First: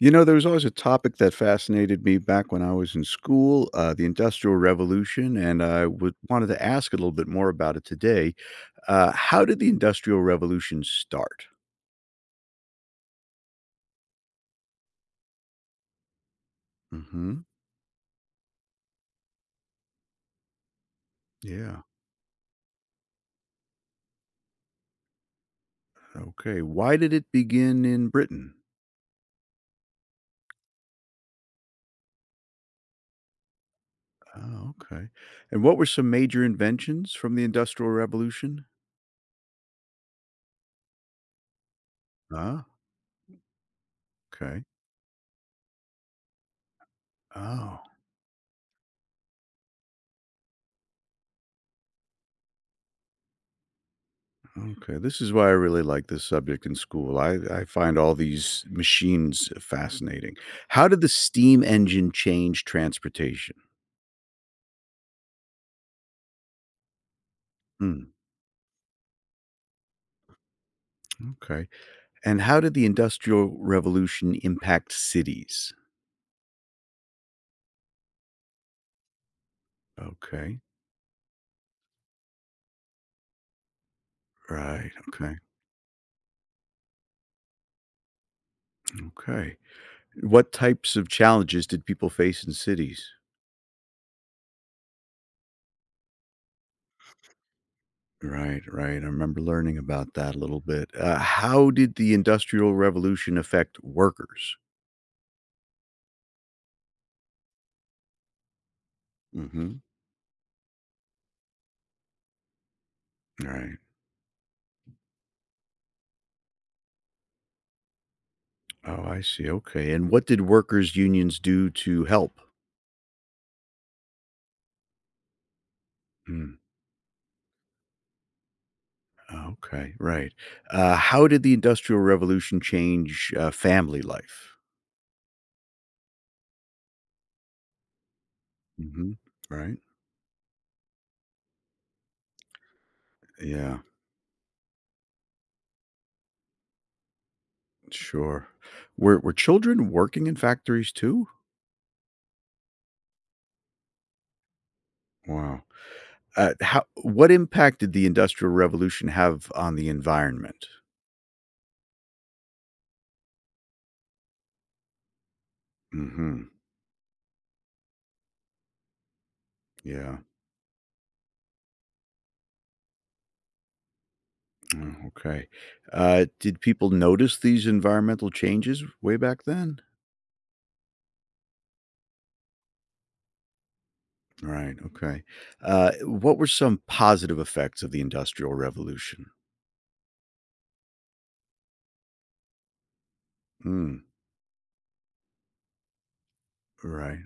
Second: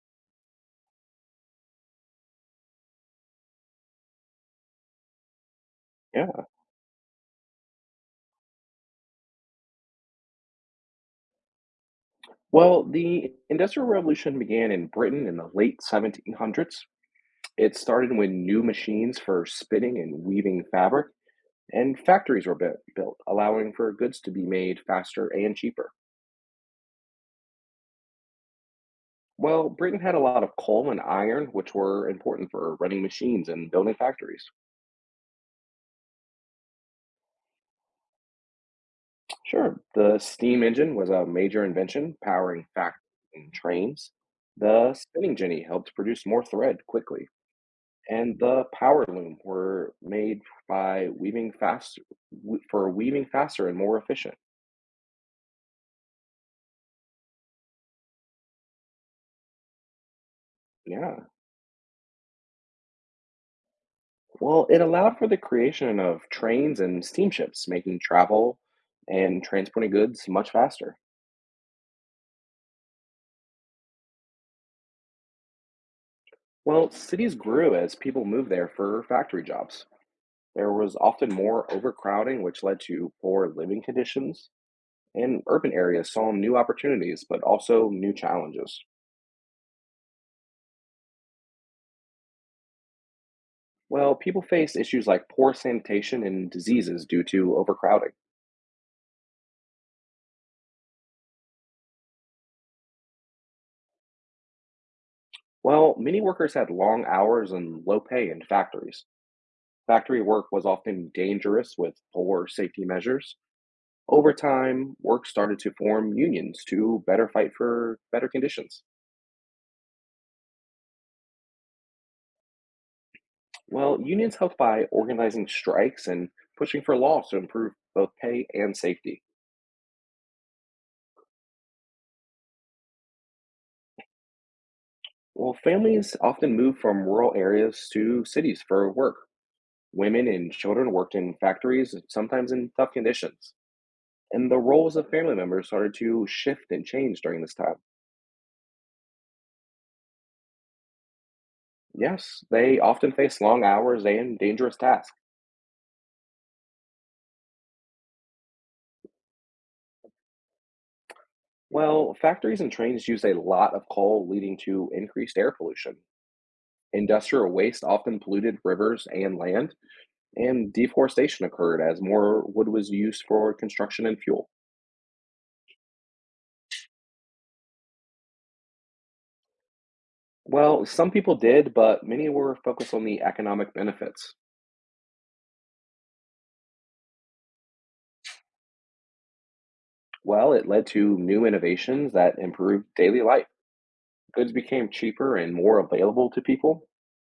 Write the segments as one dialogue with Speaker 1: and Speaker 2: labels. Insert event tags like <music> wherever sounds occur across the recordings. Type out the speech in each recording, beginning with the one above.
Speaker 1: You know, there was always a topic that fascinated me back when I was in school, the Industrial Revolution, and I would
Speaker 2: Yeah.
Speaker 1: wanted to ask a little bit more about it today. How did the Industrial Revolution start?
Speaker 2: Well, the Industrial Revolution began in Britain in the late 1700s.
Speaker 1: Hmm.
Speaker 2: It started when new machines for spinning and weaving fabric
Speaker 1: Yeah.
Speaker 2: and factories were built, allowing for goods to be made faster and cheaper.
Speaker 1: Okay. Why did it begin in Britain?
Speaker 2: Well, Britain had a lot of coal and iron, which were important for running machines and building factories.
Speaker 1: Oh, okay. And what were some major inventions from the Industrial Revolution?
Speaker 2: Sure, the steam engine was a major invention,
Speaker 1: Ah,
Speaker 2: powering factories and trains.
Speaker 1: okay.
Speaker 2: The spinning jenny helped produce more thread quickly,
Speaker 1: Oh.
Speaker 2: and the power loom were made by weaving fast for weaving faster and more efficient.
Speaker 1: Okay, this is why I really like this subject in school. I find all these machines fascinating. How did the
Speaker 2: Yeah.
Speaker 1: steam engine change transportation?
Speaker 2: Well, it allowed for the creation of trains and steamships, making
Speaker 1: Hmm,
Speaker 2: travel and transporting goods much faster.
Speaker 1: okay. And how did the Industrial Revolution impact cities?
Speaker 2: Well, cities grew as people moved there for factory jobs.
Speaker 1: Okay.
Speaker 2: There was often more overcrowding, which led to poor living conditions,
Speaker 1: Right. Okay.
Speaker 2: and urban areas saw new opportunities, but also new challenges.
Speaker 1: Okay. What types of challenges did people face in cities?
Speaker 2: Well, people face issues like poor sanitation and diseases due to overcrowding.
Speaker 1: Right. Right. I remember learning about that a little bit. How did the Industrial Revolution affect workers?
Speaker 2: Well, many workers had long hours and low pay in factories.
Speaker 1: Mm-hmm.
Speaker 2: Factory work was often dangerous with poor safety measures.
Speaker 1: Right.
Speaker 2: Over time, work started to form unions to better fight for better conditions.
Speaker 1: Oh, I see, okay, and what did workers' unions do to help?
Speaker 2: Well, unions helped by organizing strikes and
Speaker 1: Mm,
Speaker 2: pushing for laws to improve both pay and safety.
Speaker 1: okay, right. How did the Industrial Revolution change, family life?
Speaker 2: Well, families often moved from rural areas to cities for work.
Speaker 1: Mhm, right?
Speaker 2: Women and children worked in factories, sometimes in tough conditions.
Speaker 1: Yeah,
Speaker 2: And the roles of family members started to shift and change during this time.
Speaker 1: sure. Were children working in factories too?
Speaker 2: Yes, they often faced long hours and dangerous tasks.
Speaker 1: Wow. How what impact did the Industrial Revolution have on the environment?
Speaker 2: Well, factories and trains used a lot of coal, leading to increased air pollution.
Speaker 1: Mhm,
Speaker 2: Industrial waste often polluted rivers and land,
Speaker 1: yeah.
Speaker 2: and deforestation occurred as more wood was used for construction and fuel.
Speaker 1: Oh, okay. Did people notice these environmental changes way back then?
Speaker 2: Well, some people did, but many were focused on the economic benefits.
Speaker 1: Right, okay. What were some positive effects of the Industrial Revolution?
Speaker 2: Well, it led to new innovations that improved daily life.
Speaker 1: Mm,
Speaker 2: Goods became cheaper and more available to people.
Speaker 1: right,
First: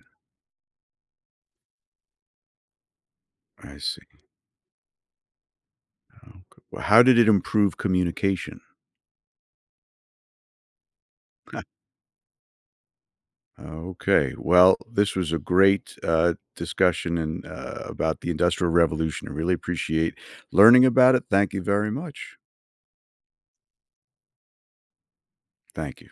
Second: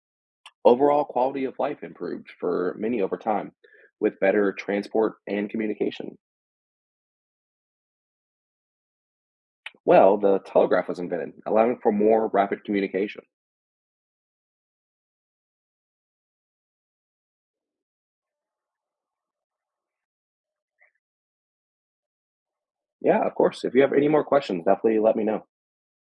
Speaker 2: Overall quality of life improved for many over time,
Speaker 1: I see.
Speaker 2: with better transport and communication.
Speaker 1: Okay. Well, how did it improve communication?
Speaker 2: Well, the telegraph was invented,
Speaker 1: <laughs>
Speaker 2: allowing for more rapid communication.
Speaker 1: Okay. Well, this was a great discussion and about the Industrial Revolution. I really appreciate learning about it. Thank you very much.
Speaker 2: Yeah, of course. If you have any more questions, definitely let me know.
Speaker 1: Thank you.